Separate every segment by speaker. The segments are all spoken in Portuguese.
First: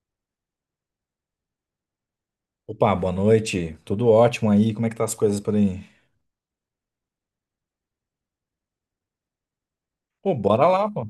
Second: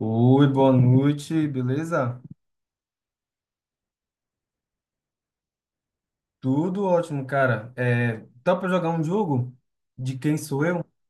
Speaker 1: Oi, boa noite, beleza?
Speaker 2: Opa, boa noite. Tudo ótimo aí? Como é que tá as coisas por aí?
Speaker 1: Tudo ótimo, cara. É, tá pra jogar um jogo? De
Speaker 2: Pô,
Speaker 1: quem sou
Speaker 2: bora
Speaker 1: eu?
Speaker 2: lá, pô.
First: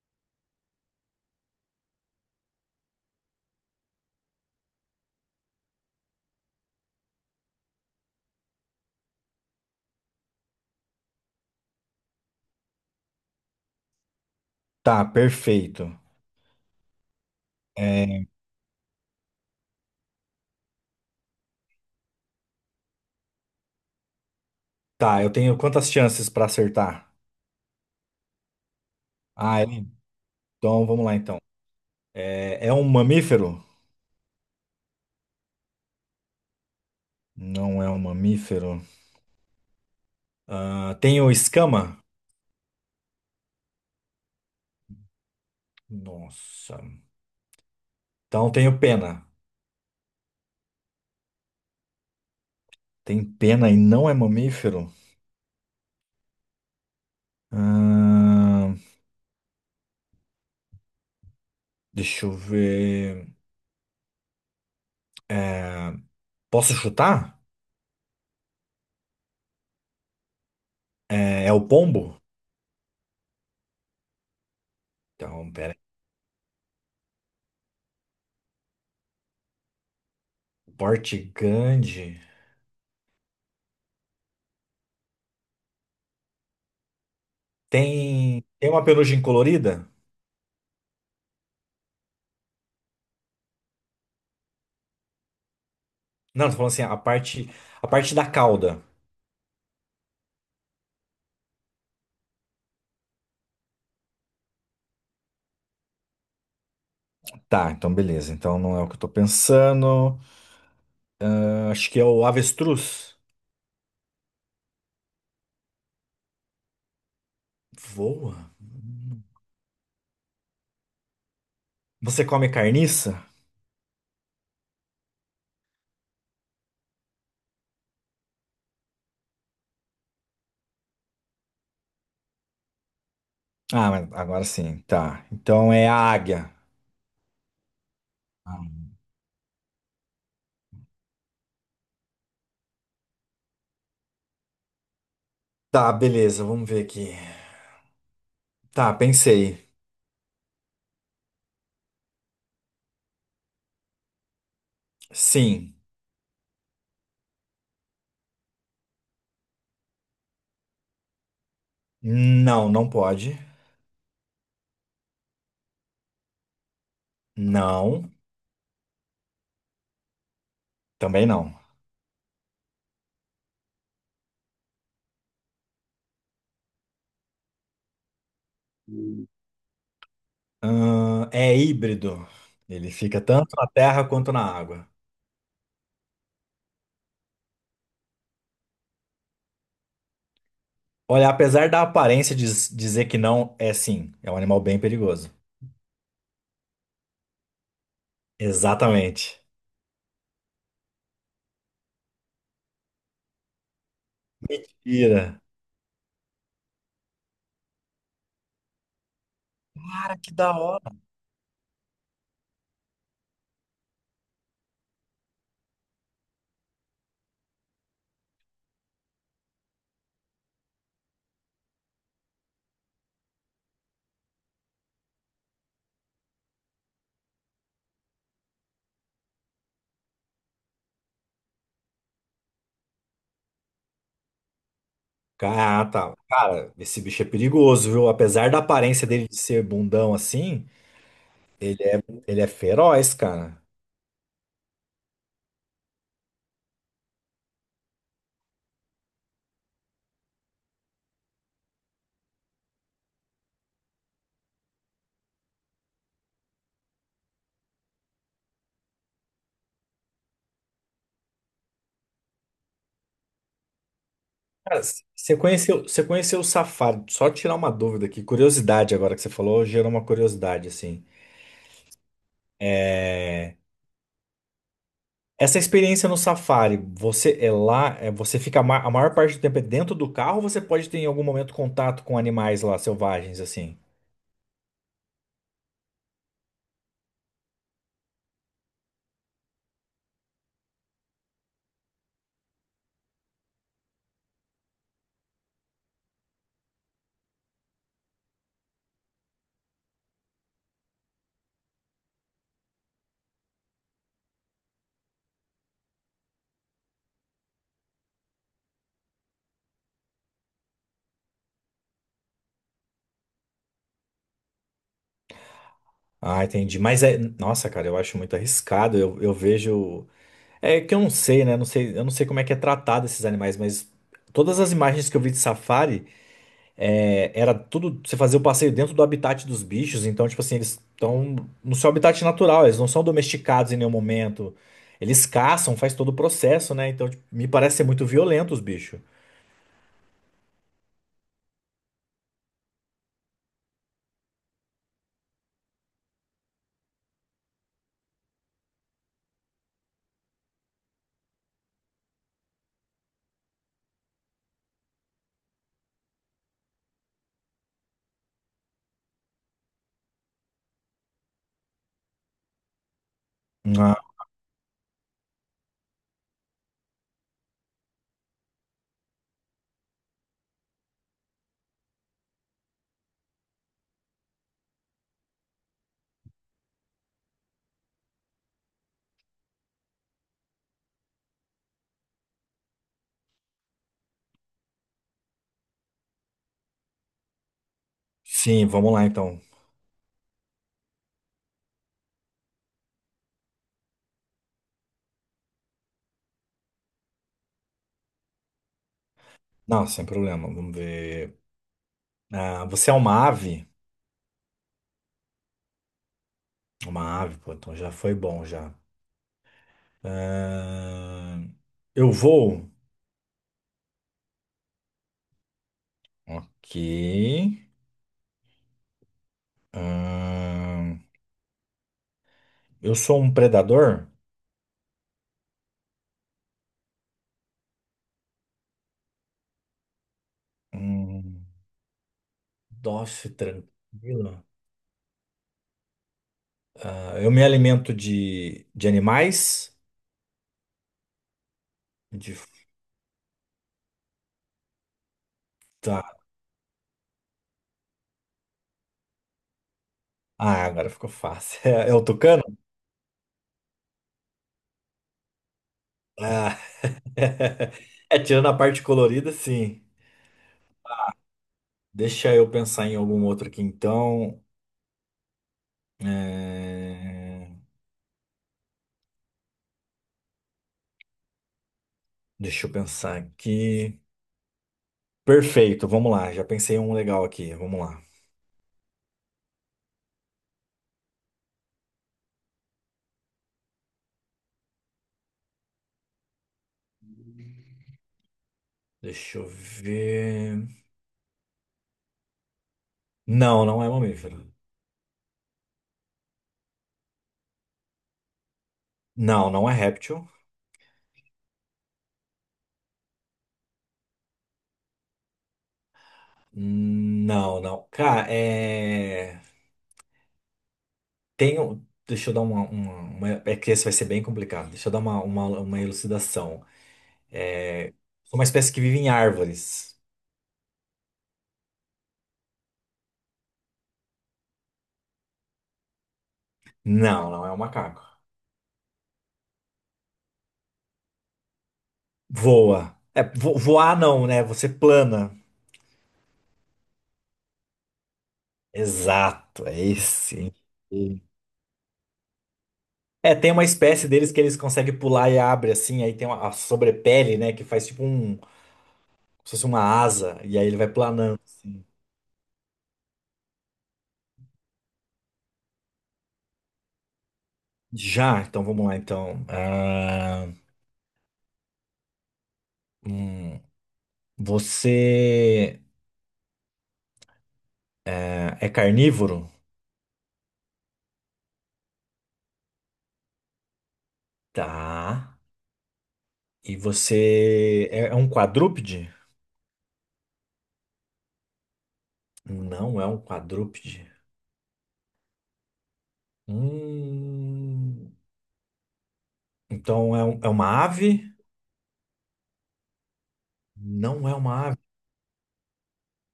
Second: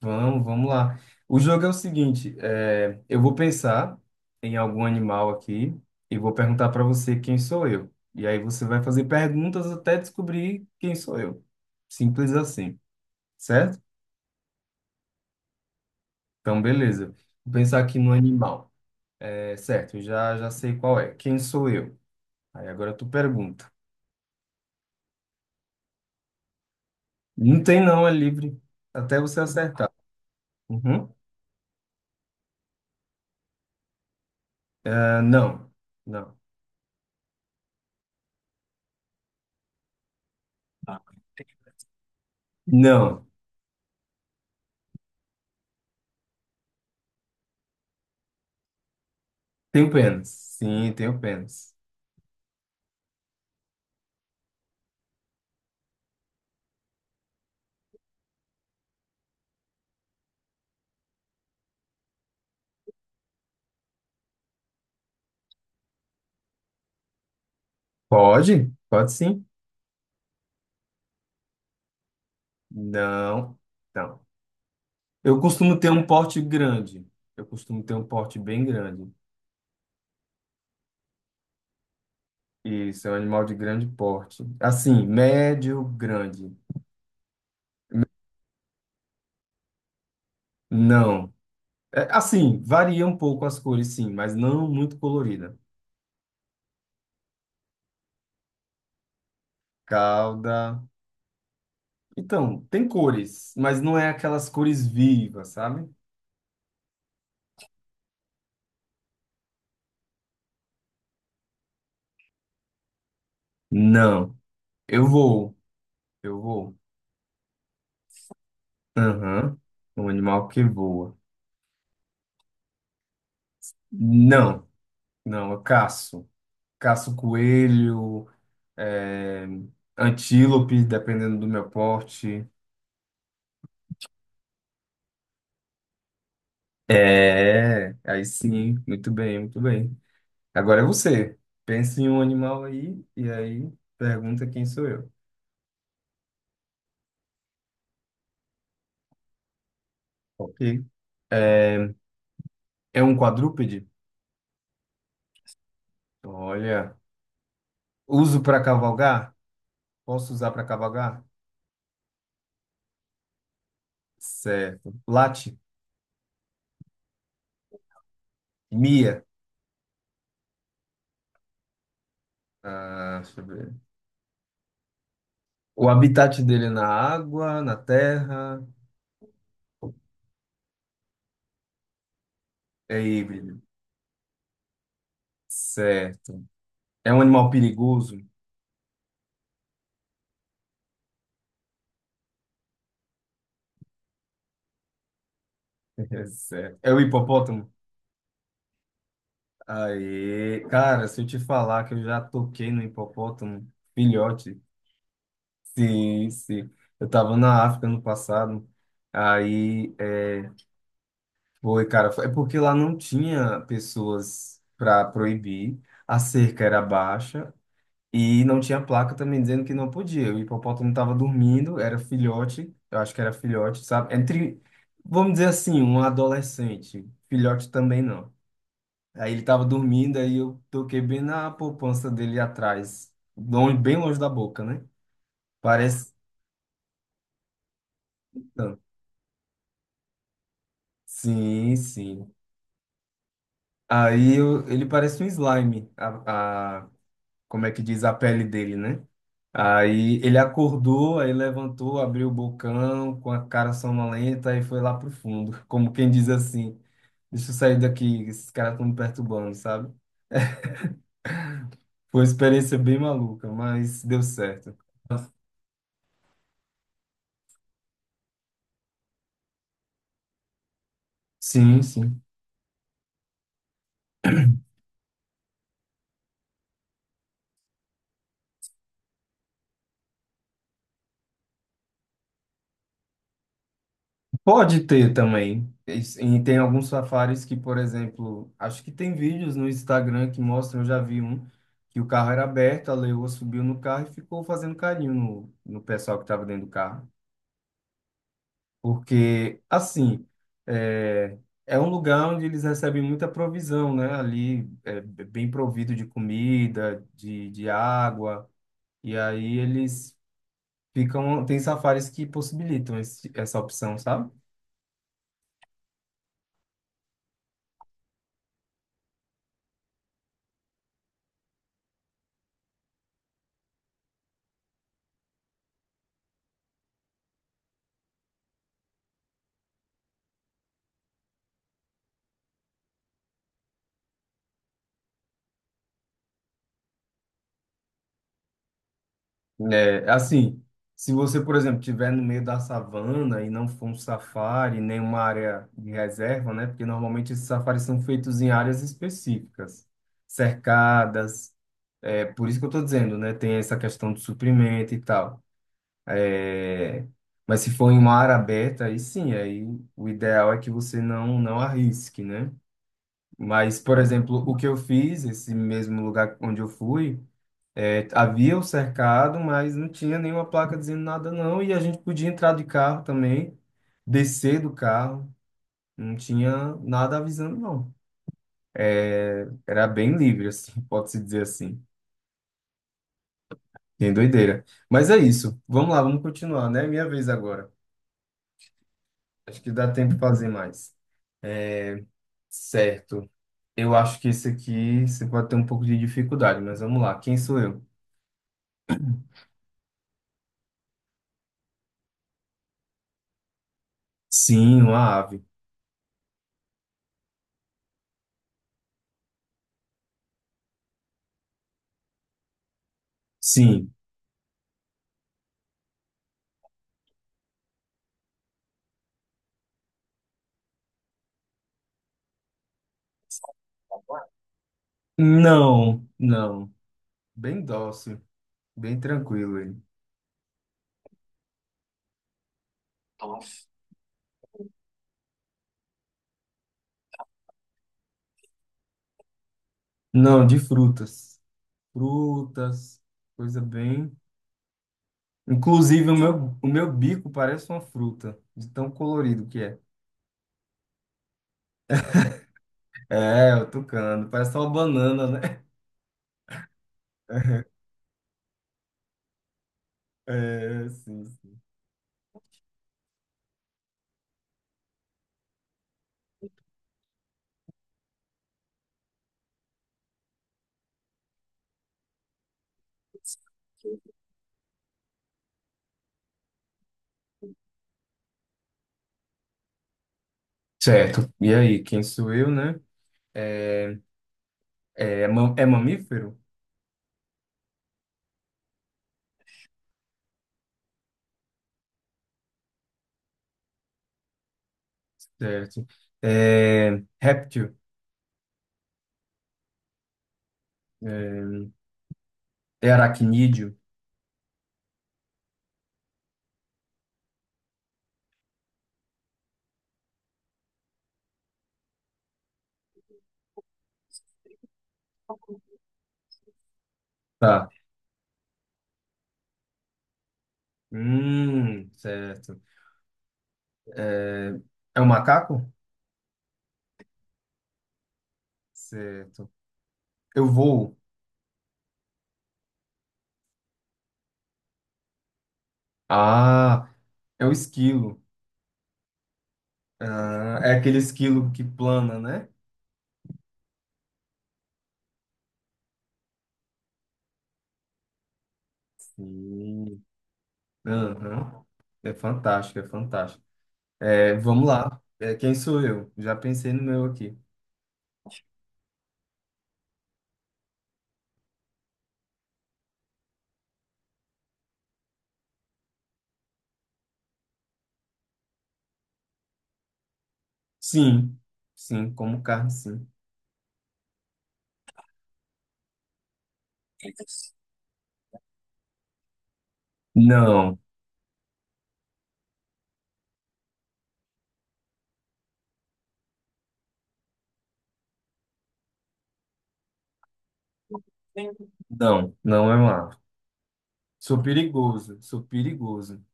Speaker 1: Vamos, vamos lá. O jogo é o seguinte: eu vou pensar em algum animal aqui e vou perguntar pra você quem sou eu. E aí você vai fazer perguntas até descobrir quem sou eu. Simples assim, certo?
Speaker 2: Tá, perfeito.
Speaker 1: Então, beleza. Vou pensar aqui no
Speaker 2: É,
Speaker 1: animal. É certo, eu já sei qual é. Quem sou eu? Aí agora tu pergunta.
Speaker 2: tá, eu tenho quantas chances pra acertar?
Speaker 1: Não tem não, é livre. Até você
Speaker 2: Ah, é?
Speaker 1: acertar.
Speaker 2: Então vamos
Speaker 1: Uhum.
Speaker 2: lá então. É um mamífero?
Speaker 1: Ah, não, não,
Speaker 2: Não é um mamífero. Ah,
Speaker 1: tá.
Speaker 2: tenho escama?
Speaker 1: Não.
Speaker 2: Nossa. Então tenho pena.
Speaker 1: Tenho pênis. Sim, tenho pênis.
Speaker 2: Tem pena e não é mamífero? Ah, deixa eu ver. É, posso chutar?
Speaker 1: Pode? Pode sim.
Speaker 2: É o pombo?
Speaker 1: Não, não. Eu
Speaker 2: Então, pera.
Speaker 1: costumo ter um porte grande. Eu costumo ter um porte bem grande.
Speaker 2: Porte grande.
Speaker 1: Isso, é um animal de grande porte. Assim, médio, grande.
Speaker 2: Tem uma penugem colorida?
Speaker 1: Não. É, assim, varia um pouco as cores, sim, mas não muito colorida.
Speaker 2: Não, tô falando assim, a parte da cauda.
Speaker 1: Cauda. Então, tem cores, mas não é aquelas cores vivas, sabe?
Speaker 2: Tá, então beleza. Então não é o que eu tô pensando. Ah, acho que é o avestruz.
Speaker 1: Não. Eu vou. Eu vou.
Speaker 2: Voa?
Speaker 1: Aham. Um animal que voa.
Speaker 2: Você come carniça?
Speaker 1: Não, não, eu caço. Caço coelho, é, antílope, dependendo do meu porte.
Speaker 2: Ah, mas agora sim. Tá. Então é a águia.
Speaker 1: É, aí
Speaker 2: Ah,
Speaker 1: sim, muito bem, muito bem. Agora é você. Pense em um animal aí e aí pergunta quem sou eu.
Speaker 2: tá, beleza. Vamos ver aqui. Tá, pensei.
Speaker 1: Ok. É é um quadrúpede?
Speaker 2: Sim.
Speaker 1: Olha. Uso para cavalgar? Posso usar para cavalgar?
Speaker 2: Não, não pode.
Speaker 1: Certo. Late?
Speaker 2: Não.
Speaker 1: Mia?
Speaker 2: Também não.
Speaker 1: Ah, deixa eu ver. O habitat dele é na água, na terra,
Speaker 2: É híbrido. Ele
Speaker 1: é
Speaker 2: fica tanto
Speaker 1: híbrido.
Speaker 2: na terra quanto na água.
Speaker 1: Certo. É um animal perigoso?
Speaker 2: Olha, apesar da aparência dizer que não, é sim, é um animal bem perigoso.
Speaker 1: Certo. É o hipopótamo?
Speaker 2: Exatamente.
Speaker 1: Aí, cara, se eu te falar que eu já toquei no hipopótamo, filhote.
Speaker 2: Mentira.
Speaker 1: Sim, sim. Eu tava na África no passado. Aí,
Speaker 2: Cara, que da hora.
Speaker 1: foi, cara, é porque lá não tinha pessoas para proibir. A cerca era baixa, e não tinha placa também dizendo que não podia. O hipopótamo estava dormindo, era filhote, eu acho que era filhote, sabe? Entre, vamos dizer assim, um adolescente. Filhote também não. Aí ele estava dormindo, aí eu toquei bem na poupança dele atrás, longe- bem longe da boca, né?
Speaker 2: Ah,
Speaker 1: Parece.
Speaker 2: tá. Cara, esse bicho é perigoso, viu? Apesar da
Speaker 1: Não.
Speaker 2: aparência dele de ser bundão assim,
Speaker 1: Sim,
Speaker 2: ele é,
Speaker 1: sim.
Speaker 2: ele é feroz, cara.
Speaker 1: Aí ele parece um slime, como é que diz a pele dele, né? Aí ele acordou, aí levantou, abriu o bocão com a cara sonolenta e foi lá pro fundo, como quem diz assim: deixa eu sair daqui, esses caras estão me perturbando, sabe? Foi uma experiência bem maluca, mas deu certo.
Speaker 2: Cara, você conheceu o safari? Só tirar uma dúvida aqui, curiosidade agora que você falou, gerou uma curiosidade assim.
Speaker 1: Sim, sim.
Speaker 2: É, Essa experiência no Safari, você é lá, você fica a maior parte do tempo é dentro do carro, ou você pode ter em algum momento contato com animais lá selvagens assim?
Speaker 1: Pode ter também. E tem alguns safaris que, por exemplo, acho que tem vídeos no Instagram que mostram, eu já vi um, que o carro era aberto, a leoa subiu no carro e ficou fazendo carinho no pessoal que estava dentro do carro. Porque, assim, é, é, um lugar onde eles recebem muita provisão, né? Ali é bem provido de comida, de água, e aí eles ficam. Tem safaris que possibilitam essa opção, sabe?
Speaker 2: Ah, entendi. Mas é, nossa, cara, eu acho muito arriscado. Eu vejo, é que eu não sei, né? Não sei, eu não sei como é que é tratado esses animais, mas todas as imagens que eu vi de Safari, é, era tudo. Você fazia o passeio dentro do habitat dos bichos, então, tipo assim, eles estão no seu habitat natural, eles não são domesticados em nenhum momento. Eles caçam, faz todo o processo, né? Então, tipo, me parece ser muito violento os bichos.
Speaker 1: É, assim, se você, por exemplo, estiver no meio da savana e não for um safari, nem uma área de reserva, né? Porque normalmente esses safaris são feitos em áreas específicas, cercadas. É, por isso que eu estou dizendo, né? Tem essa questão do suprimento e tal. É, mas se for em uma área aberta, aí sim, aí o ideal é que você não arrisque, né? Mas,
Speaker 2: Ah,
Speaker 1: por exemplo, o que eu fiz, esse mesmo lugar onde eu fui, havia o cercado, mas não tinha nenhuma placa dizendo nada, não. E a gente podia entrar de carro também, descer do carro, não tinha nada avisando, não. É, era bem livre, assim, pode-se dizer assim. Tem doideira. Mas é isso. Vamos lá, vamos continuar, né? É minha vez agora.
Speaker 2: sim, vamos lá então.
Speaker 1: Acho que dá tempo de fazer mais. É, certo. Eu acho que esse aqui você pode ter um pouco de dificuldade, mas vamos lá. Quem sou eu?
Speaker 2: Não, sem problema, vamos ver. Ah, você é uma ave?
Speaker 1: Sim, uma ave.
Speaker 2: Uma ave, pô, então já foi bom já. Ah, eu vou.
Speaker 1: Sim.
Speaker 2: Ok. Ah, eu sou um predador?
Speaker 1: Não, não. Bem dócil. Bem tranquilo ele.
Speaker 2: Hum. Nossa,
Speaker 1: Nossa.
Speaker 2: tranquilo. Ah, eu me alimento de animais.
Speaker 1: Não, de frutas.
Speaker 2: De,
Speaker 1: Frutas, coisa bem. Inclusive,
Speaker 2: tá.
Speaker 1: o meu bico parece uma fruta, de tão colorido que é.
Speaker 2: Ah, agora ficou fácil. É o tucano?
Speaker 1: É, o tucano, parece uma banana, né?
Speaker 2: Ah. É, tirando a parte colorida, sim.
Speaker 1: É, sim. Sim.
Speaker 2: Deixa eu pensar em algum outro aqui, então. É, deixa eu pensar aqui. Perfeito, vamos lá. Já pensei em um legal aqui. Vamos lá.
Speaker 1: Certo. E aí, quem sou eu, né? É, é mamífero?
Speaker 2: Deixa eu ver. Não, não é mamífero.
Speaker 1: Certo. É, réptil?
Speaker 2: Não, não é réptil.
Speaker 1: É, é aracnídeo?
Speaker 2: Não, não. Cara, é. Deixa eu dar é que esse vai ser bem complicado. Deixa eu dar uma elucidação.
Speaker 1: Tá.
Speaker 2: É, sou uma espécie que vive em árvores.
Speaker 1: Certo. É, é um macaco?
Speaker 2: Não, não é um macaco.
Speaker 1: Certo. Eu vou.
Speaker 2: Voa. É, voar não, né? Você plana.
Speaker 1: Ah, é o esquilo.
Speaker 2: Exato, é esse.
Speaker 1: Ah, é aquele esquilo que plana, né?
Speaker 2: É, tem uma espécie deles que eles conseguem pular e abre assim, aí tem uma, a sobrepele, né, que faz tipo um, como se fosse uma
Speaker 1: Sim.
Speaker 2: asa, e aí ele vai planando
Speaker 1: Aham.
Speaker 2: assim.
Speaker 1: É fantástico, é fantástico. É, vamos lá. É, quem sou eu? Já pensei no meu aqui.
Speaker 2: Já, então vamos lá então. Ah, hum, você é carnívoro?
Speaker 1: Sim, sim, como carne, sim.
Speaker 2: Tá. E você é um quadrúpede?
Speaker 1: Não,
Speaker 2: Não é um quadrúpede. Hum, então é, é uma ave?
Speaker 1: não, não é um ave.
Speaker 2: Não é
Speaker 1: Sou
Speaker 2: uma ave.
Speaker 1: perigoso, sou perigoso.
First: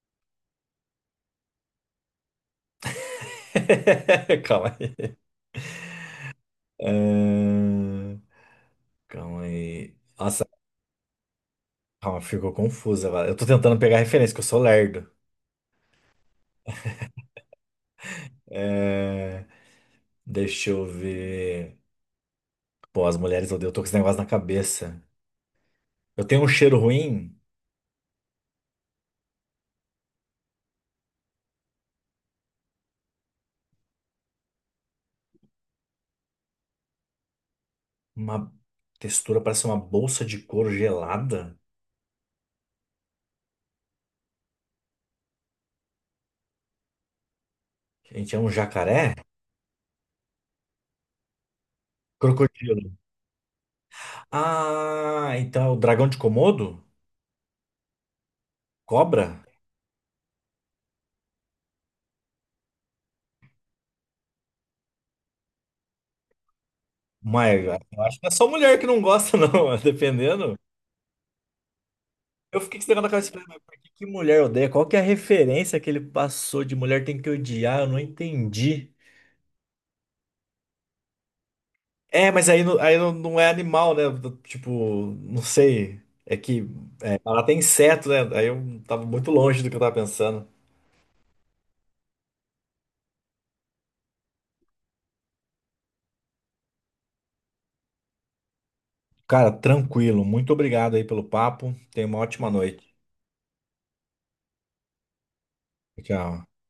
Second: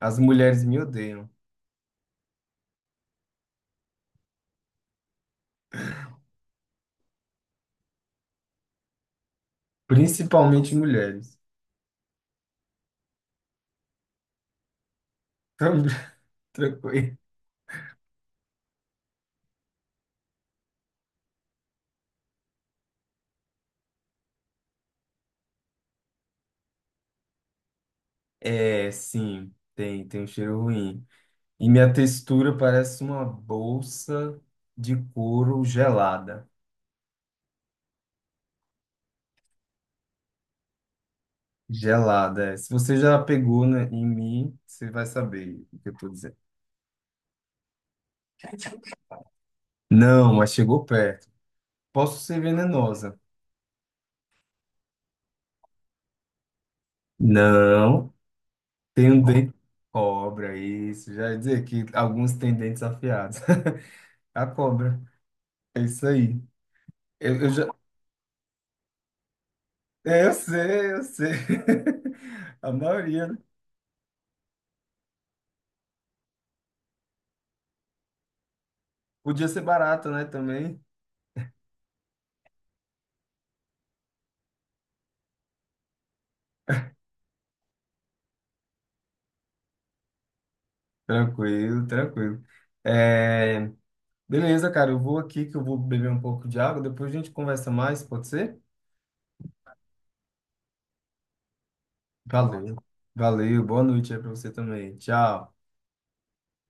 Speaker 1: As mulheres me odeiam,
Speaker 2: Calma aí. Ahn, calma aí. Nossa,
Speaker 1: principalmente mulheres.
Speaker 2: calma, ficou confusa agora. Eu tô tentando pegar referência, que eu sou lerdo.
Speaker 1: Tran- Tranquilo.
Speaker 2: É, deixa eu ver. Pô, as mulheres odeiam, eu tô com esse negócio na cabeça. Eu tenho um cheiro ruim?
Speaker 1: É, sim, tem um cheiro ruim. E minha textura parece uma bolsa de couro gelada.
Speaker 2: Uma textura, parece uma bolsa de couro gelada.
Speaker 1: Gelada. É. Se você já pegou, né, em mim, você vai saber o que eu tô dizendo.
Speaker 2: Gente, é um jacaré?
Speaker 1: Não, mas chegou perto. Posso ser
Speaker 2: Crocodilo.
Speaker 1: venenosa.
Speaker 2: Ah, então é o dragão de Komodo?
Speaker 1: Não, tem um
Speaker 2: Cobra?
Speaker 1: dente. Cobra, isso. Já ia dizer que alguns têm dentes afiados. A cobra. É isso aí. Eu
Speaker 2: Mas
Speaker 1: já.
Speaker 2: eu acho que é só mulher que não gosta, não,
Speaker 1: Eu
Speaker 2: dependendo.
Speaker 1: sei, eu sei.
Speaker 2: Eu
Speaker 1: A
Speaker 2: fiquei com esse negócio na
Speaker 1: maioria,
Speaker 2: cabeça,
Speaker 1: né?
Speaker 2: falei, mas por que que mulher odeia? Qual que é a referência que ele passou de mulher tem que odiar? Eu não entendi.
Speaker 1: Podia ser barata, né? Também.
Speaker 2: É, mas aí, aí não, não é animal, né? Tipo, não sei. É que ela tem inseto, né? Aí eu tava muito longe do que eu tava pensando.
Speaker 1: Tranquilo, tranquilo. É, Beleza, cara, eu vou aqui que eu vou beber um pouco de água, depois a gente conversa mais, pode ser?
Speaker 2: Cara, tranquilo. Muito obrigado aí pelo papo. Tenha uma ótima
Speaker 1: Valeu.
Speaker 2: noite.
Speaker 1: Valeu, boa noite aí pra você também. Tchau.
Speaker 2: Tchau.